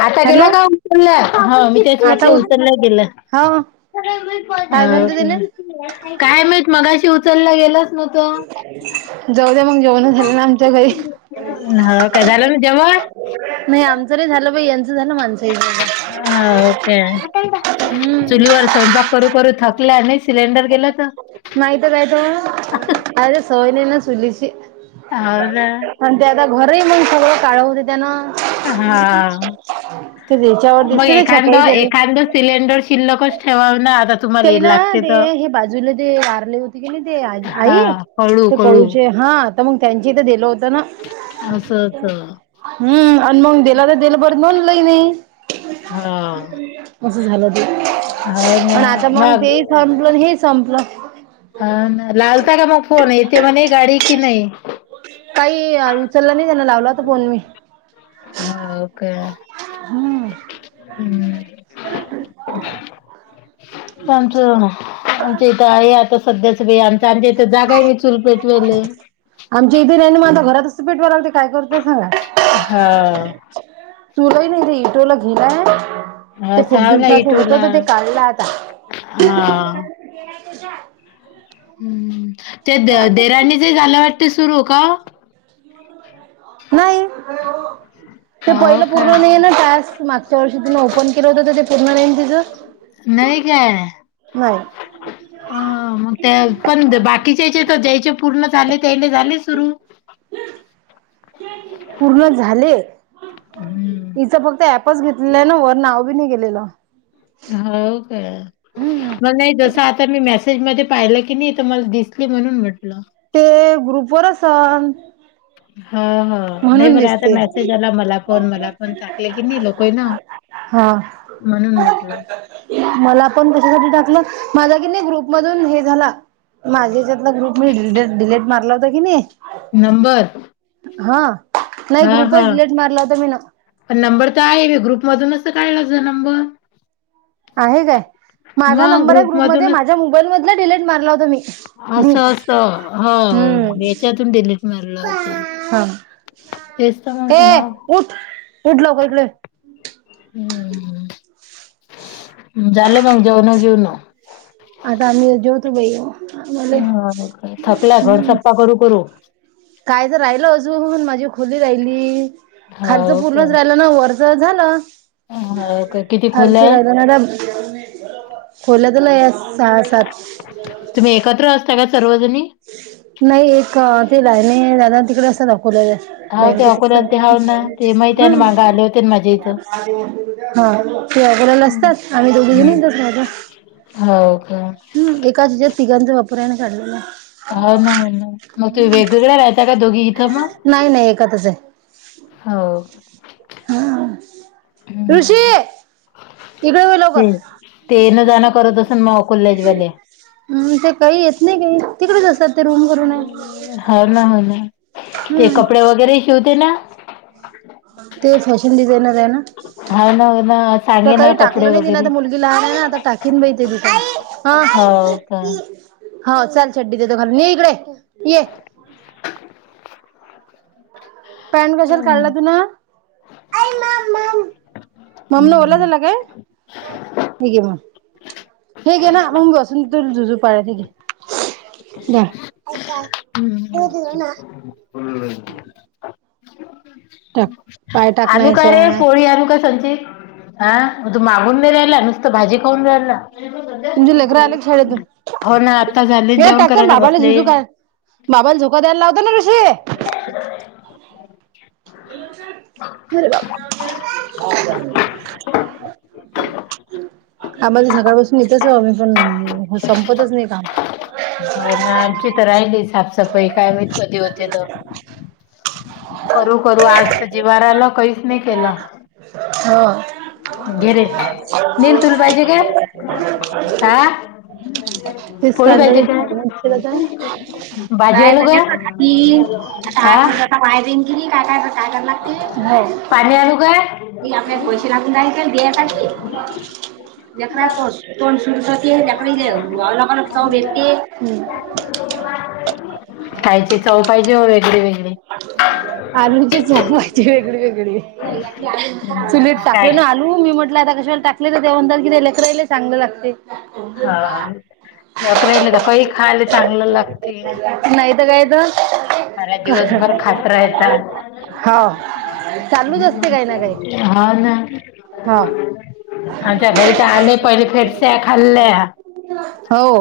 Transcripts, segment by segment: आता हॅलो गेला का उचलल्या. ह मी तेच आता म्हटल उज उचलल्या गेलं. हा काय झालत त्याने काय माहित मगाशी उचललं गेला च नवत. जाऊ द्या मग जेवण झाले ना आमच्या घरी हो काय? झालं ना जेवण? नाही आमचं नाही झालं बाई. यांचं झालं माणसांयच. हाव का? चुलीवर स्वयंपाक करू करू थकल्या नाही. सिलेंडर गेलं त? नाहित काय त. अर सवय नही ना चूलीची. हो ना आणि ते आता घरही मग सगळं काळ होते त्यान. हा, ते त्याच्यावर म दिसते ते एखाद छपाई केले एखांद सिलेंडर शिल्लकच ठेवाव ना. आता ते तुम्हाला ना लागते ते तर हे बाजूला ते वारले होते. की नाही ते आ आई. हा कळू ते कळू कळूचे. हा, त म त्यांच्या इथ दिलं होतं ना. असं असं. हम्म अन् मग देल त देल परत नोदलई नाही. अस झाल ते. हाव ना. त मग तेही संपलंन. हेही संपलं. हाव ना. लावता का म फोन? येते म्हणे गाडी की नाही? काही उचला नाही त्यांना लावला फोन मी हो का हम् हम्म [unintelligible] आमचं आमच इथं आहे आता सध्याच बाई आमच आमच्या जागाय नाही चुलपेटवायले आमच्या इथे नाही ना आता घरात पेटवा लागते काय करतय सांगा. हा चुल ही नाही ते इटोला गेलाय ते खूप साव ना दिवसाचं इटूला होत ते काढलं आता हा तो गेलाय त्याचा हम् ते देरानी च झालं वाटत सुरू काव [unintelligible] नाही [unintelligible] भाऊ ते हो पहिलं का पूर्ण नाहीे ना टास्क मागच्या वर्षी तिन ओपन केलं होत तर ते पूर्ण नाही तिचं नाही काय होवे. अ मग त्या पण बाकीच्याचे तर ज्याचे पूर्ण झाले त्याले झाले सुरू. एकीकडे मग पूर्ण झाले. हम्म इचं फक्त ऍपच घेतलेलं आहे ना वर नाव बी नाही गेलेलं हो काय?. हम्म. मग नाही जस आता मी मेसेज मध्ये पाहिलं की नाही तर मला दिसली म्हणून म्हटलं. ते अ ग्रुप वर असल हा हा. नाही मला आता दिसते मेसेज आला मला पण मला पण टाकलं की नाही लकोय ना. हम. म्हणून म्हटलं. मला पण कशसाठी टाकलं माझा की नाही ग्रुप मधून हे झाला माझ्या यांच्यात. मला ग्रुप मध्ये मी डि डिलेट मारला होता की नाही. नंबर. हा नाही हां ग्रुपच हां डीलेट मारला होता मी ना. पण नंबर तर आहे मी ग्रुप मधूनच त काढला तुझा जा नंबर. आहे काय माझा मग नंबर आहे ग्रुप मध्ये ग्रुपमधूनच माझ्या मोबाईल मधला डिलीट मारला होता मी. ग्रुप असं असं हम्म हो याच्यातून डिलीट मारलं होता. हा. तेच तर ए म्हटलं उठ उठ लवकर इकडे. हम्म ह झालं मग जेवण गीवन. आता आम्ही जवतो बाई मले हो का थकला घर हम. सप्पा करू करू. काय तर राहिलं अजून माझी खोली राहिली खालच हो का. पूर्णच राहिलं ना वर. च झालं हो का किती खालच खोल्या आहेत? राहिलं ना. खोल्यात लय हाय सहा सात. तुम्ही एकत्र असता का सर्वजणी. नाही एक ते लहाने दादा तिकडे असं अकोल्याला हाव ते बँक अकोल्याला ते असतात हाव ना ते माहिती आहे ह ना मागं आले होते ना माझ्या इथं. हा ते अकोल्याले हम्म. असतात. आम्ही दोघ जणी हम्म इथच राहतो ह हो का एक. एकाच याच्यात तिघांचा वापर आहे ना काढलेला. हो ना हो ना मग तू वेग वेगळ्या राहता का दोघी इथं मग. नाही नाही एकातच हाय. हो. हा, हम्म ऋषीऽऽ तिकडे होई लवकर. ते ते येणं जाणं करत असेल मग अकोल्याजवाले हम्म ते काही येत नाही काही, तिकडेच असतात. ते रूम करून आहे हो ना हो ना, ते हम्म कपडे वगैरे शिवते ना. ते फॅशन डिजायनर आएना. हाव ना हो ना तर सांगे ना काही कपडे टाकलं नाही तिला वगैरे तर मुलगी लहान आहे, ना आता टाकीन बहिती तिथं,, हा. हां. हो चल चडडी देतो घालून, ये इकडे, ये. पॅन्ट कशाल काढला हम्म. तु नं. ममनं ओला हम्म झाला काय? हे घे मघ. हे गे ना मग ग असून तो जुजो पार नके. [unintelligible] ब का द देव ना [inaudible] [inaudible] हो. पाय आणू काय टाकण्याच्या रे पोळी आणू का संचित? अं मग तू मागून नाही रायला,, नुसतं भाजी खाऊन रायला. तुमचे लेकरं आले का शाळेतून हो ना, आता झाले हे जेवण टाकतो ना करायला बाबाला बसले. झुजू काय बाबाला झोका द्यायला लावतो ना ऋषी. [inaudible] अरे बापरे! आम्ही पण सकाळ पसून इथच आओ, आम्ही पण संपतच नाही कामं. हो ना आमची तर राहिली साफसफाई,, काय माहित कधी होते त. करू करू आज तर जीवावर आलं, काहीच नाही केलं. हो. [unintelligible] घे रे नील तुला पाहिजे का हा [unintelligible] ती पोळी पाहिजे का आता भाजी काय आणू का करणार की, हा बाहेर निघून गेली ती काय काय करणार पाणी आणू ती. का [unintelligible] लेकराचं तोंड सूजते, ते अलग अलग चव भेटते. खायची चव पाहिजे ओ वेगळे वेगळी. आरूणची झोपायची वेगळी वेगळी, हम्म, चुलीत टाकलं काय ना रू मी म्हटलं आता कशाला टाकलं, तर ते म्हणतात की ते लेकराला चांगलं लागते. हां हां,, लेकराला तर कैई खायला चांगलं लागते. नाही तर काय सारा तर,, दिवसभर खात राहायचा. हो. चालूच असते काही ना काही. हा ना हा आमच्या घरी तर आले पहिले फेरच्या खाल्ल्या. हो,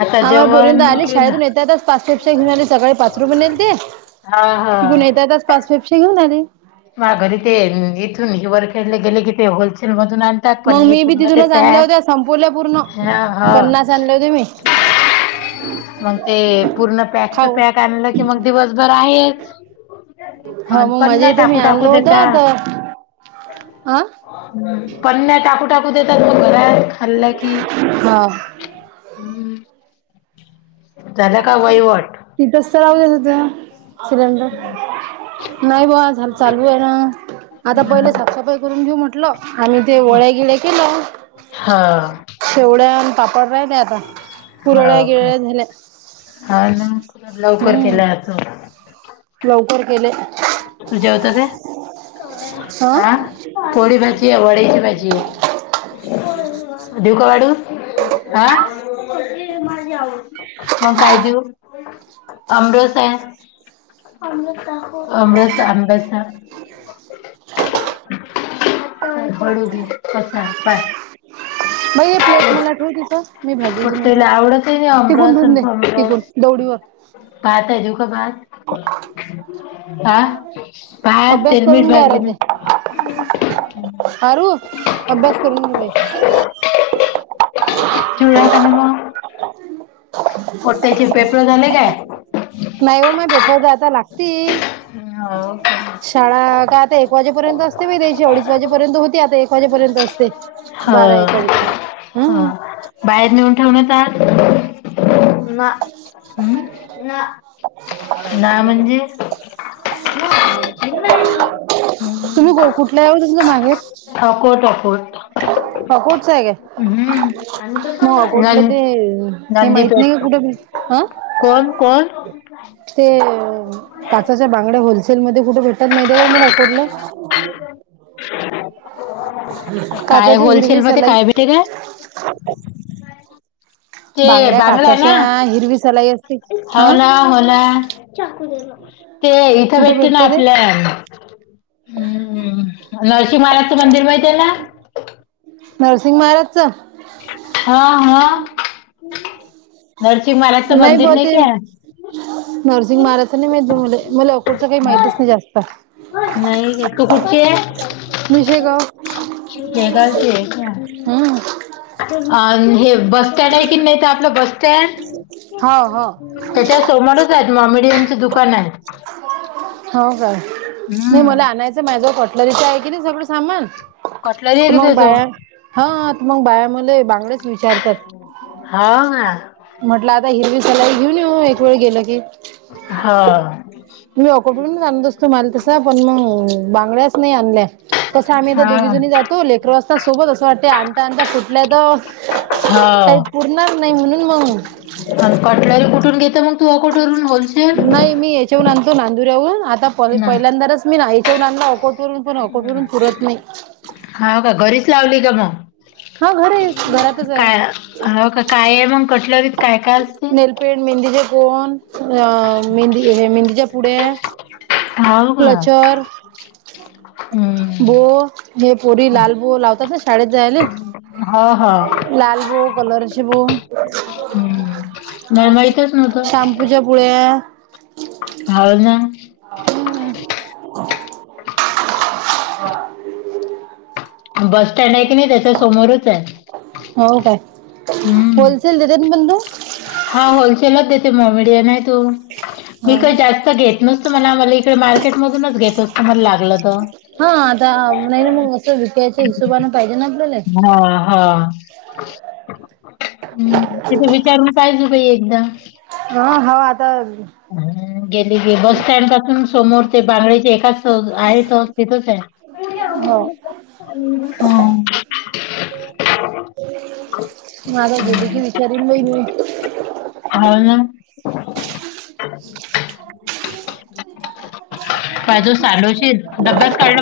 आता आम्हा पोरी जेवण आले केलं. शाळेतून येता येताच पाच पेपस्या घेऊन आली, सकाळी पाच रुपये नेलते,, हा हा तिकडून येता येताच पाच पेप्सया घेऊन आले. माघारी ते, इथून हिवर खेडले गेले की ते होलसेलमधून आण. त्यातपण मग मी बी पूर्ण ते तिथूनच आणल्या पॅक,, होत्या संपवल्या पूर्ण हां हं पन्नास आणले होते मी मगं ते पूर्ण पॅकच खाऊन पॅक आणलं की मग दिवसभर आहेच, हा मग पण माझ्या नाही इथं टाक मी ठ टाकू आणलं देेता होतं तर आ पण नाही टाकू टाकू देतात मग घरात खाल्लं की हा झाल का वहीवट? तिथच तर तिथ राहू दे तिथ सिलेंडर. नाही बुवा चालू आहे ना आता पहिल हम्म साफसफाई करून घेऊ म्हटल. आणि ते वळे गीळे केल. हां शेवया आणि पापड राहिल्या आता कुरडया गिरड्या झाल्या आता हां ना लवकर केला आज मी. लवकर केले तू जेवतो का? हा पोळी भाजी आहे वड्याची भाजी आहे. देऊ का वडी हां मग काय देऊ? आमरस हाय आमरस तो आंब्याचा. पडू दे बाई हे प्लेट मला ठेव तिथं मी [unintelligible] भाजी घेऊन येते पोट्टीला आवडत ही नाही तिकून आमरस ठेवून आणि दे तिकून फमरस. दौडीवर भात आहे देऊ का भात हां भात तेल मीठ भात घे ना. आरू अभ्यास करून घे बाई. चिवडा खाण बा. पोट्ट्यांचे पेपर झाले काय? नाही हो पेपर आता लागतील. [unintelligible] शाळा का आता एक वाजेपर्यंत असते बाई त्याची अडीच वाजेपर्यंत होती आता एक वाजेपर्यंत असते. बारा एक ह वाजेपर्यंत ह हम्म. बाहेर नेऊन ठेवून ये जा. [inaudible] ना म्हणजे हम्म तुम्ही कुठल्या ओ तुमच माहेर? [unintelligible] कुठचाही घ्या. हम्म हां कूठल नं ते हे माहित नाही का नंदीपेठ कुठ हं कोण कोण? ते काचेच्या बांगड्या होलसेलमध्ये कुठ भेटतात माहीत आहे का तुम्हाला आकु [unintelligible] ला. काय काचाच्या होलसेल हिरवी मध्ये सलाई काय भेटतय का? ते बांगड्या बांगडा ना काचच्या हिरवी सलाये हो ना हो ना ते इथ कुठे भेटती ना भेटते ते आपल्या हम्म नर्शी महाराजांच मंदिर माहीती आहे ना? नरसिंग महाराजच. हां हां नरसिंग महाराजच मंदिर ब नाही ते का. नरसिंग महाराजच नाही माहीत नाही बा मले मला कुठल काही माहीतच नाही जास्त. नाही ग तू कुठची आहे? मी शेगाव शेगाव ची हाय का? हम्म आण हे बस स्टँड आहे की नाही ते आपल बस स्टँड हो हो त्याच्या समोरच हायेत मॉमेडियमच दुकान आहे. हो काय नाही हम्म मला आणायचय माझ कटलरीच आहे की नाही सगळ सामान. कटलरी आहे का मंग तो? बाया मग बाया मले बांगड्याच विचारतात. हाव काय? म्हटलं आता हिरवी सलाई घेऊन येऊ, एक वेळ गेलं की हा मी [unintelligible] आणत असतो मालं तसं पण मग बांगड्याच नायी आणल्या कस आम्ही आता हा. दोघी जणी जातो लेकरु असतात सोबत असं वाटतंय आणता आणता फुठल्या तर काही हा पुरणार नायी म्हणून मंग नः काॅटरलं कुठून घेते मग? तू अकोटवरून होलसेल? नाही मी याच्याहून आणतो नांदुऱ्याहून आता पर ना. पहिल्यांदाच मी नाही [unintelligible] पुरत नायी हाव का? घरीच लावली का म? हा घर आहे घरातच आहे काय, हो का, कायय मग कटलरीत काय काय असतं? पेन मेहंदीचे कोन अ मेहंदी हे मेहंदीच्या पुड्या हाव का? क्लचर हम्म ते पोरी लाल बो लावतात ना शाळेत जायले? हो हो. लाल बो, कलरचे बो हम्म मला माहितच नव्हतं शॅम्पूच्या पुड्या हाव ना [unintelligible] बस स्टँडय कणी त्याच्या समोरचंय हो काय? होलसेल देतेना तु? हाव होलसेलच देते म [unintelligible] नाय तो मी हो ना काय जास्त घेत नसतो मला, मला इकडे मार्केट मधूनच घेत आसतो मला लागलं त हा आता नाही ना मग असं विकायच्या हिशोबाने पाहिजे ना आपल्याले? हा हा हम्म, तिथ विचारून पाय ना बाई एकदा हं हं आता गेली गे बस स्टँड पासून सोमोर ते बांगळेचे एकाच आहे त तिथचय हो हा [inaudible] माझ गेले की विचारी बाई मी हाव नं [unintelligible] [inaudible] बाय तो साडवशील डब्बाच काढण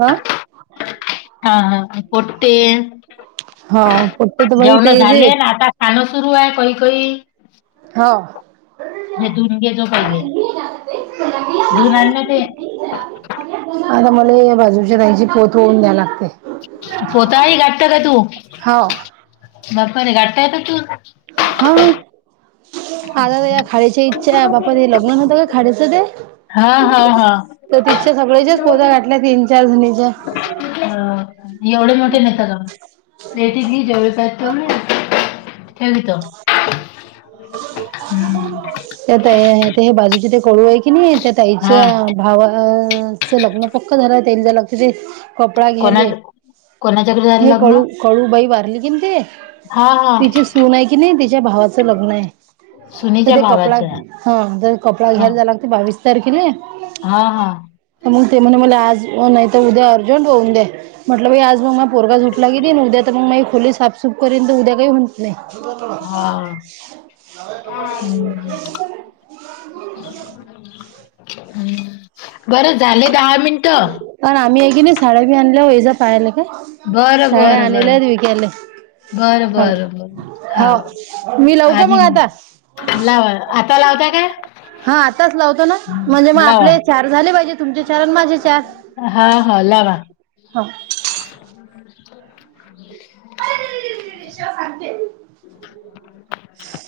हा [inaudible] हा हा पटते हा पोट्टे तर बाई जेवण तेज झाले आहेत. न आता खाणं सुरूय कायी कायी हो [unintelligible] धुवून घे जो पहिले धुवून आण ना ते आता मला बाजूच्या ताईची पोत वोऊन द्याय लागते पोतायी घाटता का तू? हा बाप्पारे गाटता येत का तू? हा हा आता या खाडीची इच्छाय, बापा ते लग्न होतं का खाडेचं ते? हा हा हा तर तिच्या सगळ्याच्याच पोत्या गाठल्या तीन चार जणीच्या [inaudible] हं एवढे मोठे नेता लोकं भेटीतली जेवढे पा तेवढी ठेव इथं [inaudible] [inaudible] हम्म. त्या ताई बाजूचे ते कळू आहे की नाही हा त्यांच्या भावाच लग्न पक्क झाल त्याच ते कपडा कोणा घ्यायले. कोणाच्याकडे झालं हे लग्न कळू कळूबाई वारली की नाही हा ते हा तिची सून आहे किनय तिच्या भावा च लग्न आहे तर सुनीच्या ते कपडा भावाचं आहे. हे ते कपडा घायला जा बावीस तारखेला आहे. हां हां मग ते म्हणे मला आज नाही तर उद्या अर्जंट होऊन दे. म्हटल बाई आज मग पोरगा झोपला की नाही मग उद्या तर मग मायी खोली साफसूफ करेन तर उद्या काही होत हा नाही हम्म. [inaudible] बर झाले दहा मिन कारण आम्ही एक नी साड्या बी आणल्या एज पाहाला काय. बरं साड्या बरं आणल्या बरं विकाले. बरं बरं बरं हाव हो मी लाऊ का आणि मग आता? लावा आता लावता काय? हां आताच लावतो ना म्हणजे मग आपले चार झाले पाहिजे तु हां हां लावा हां [inaudible] [unintelligible] सांगते [inaudible]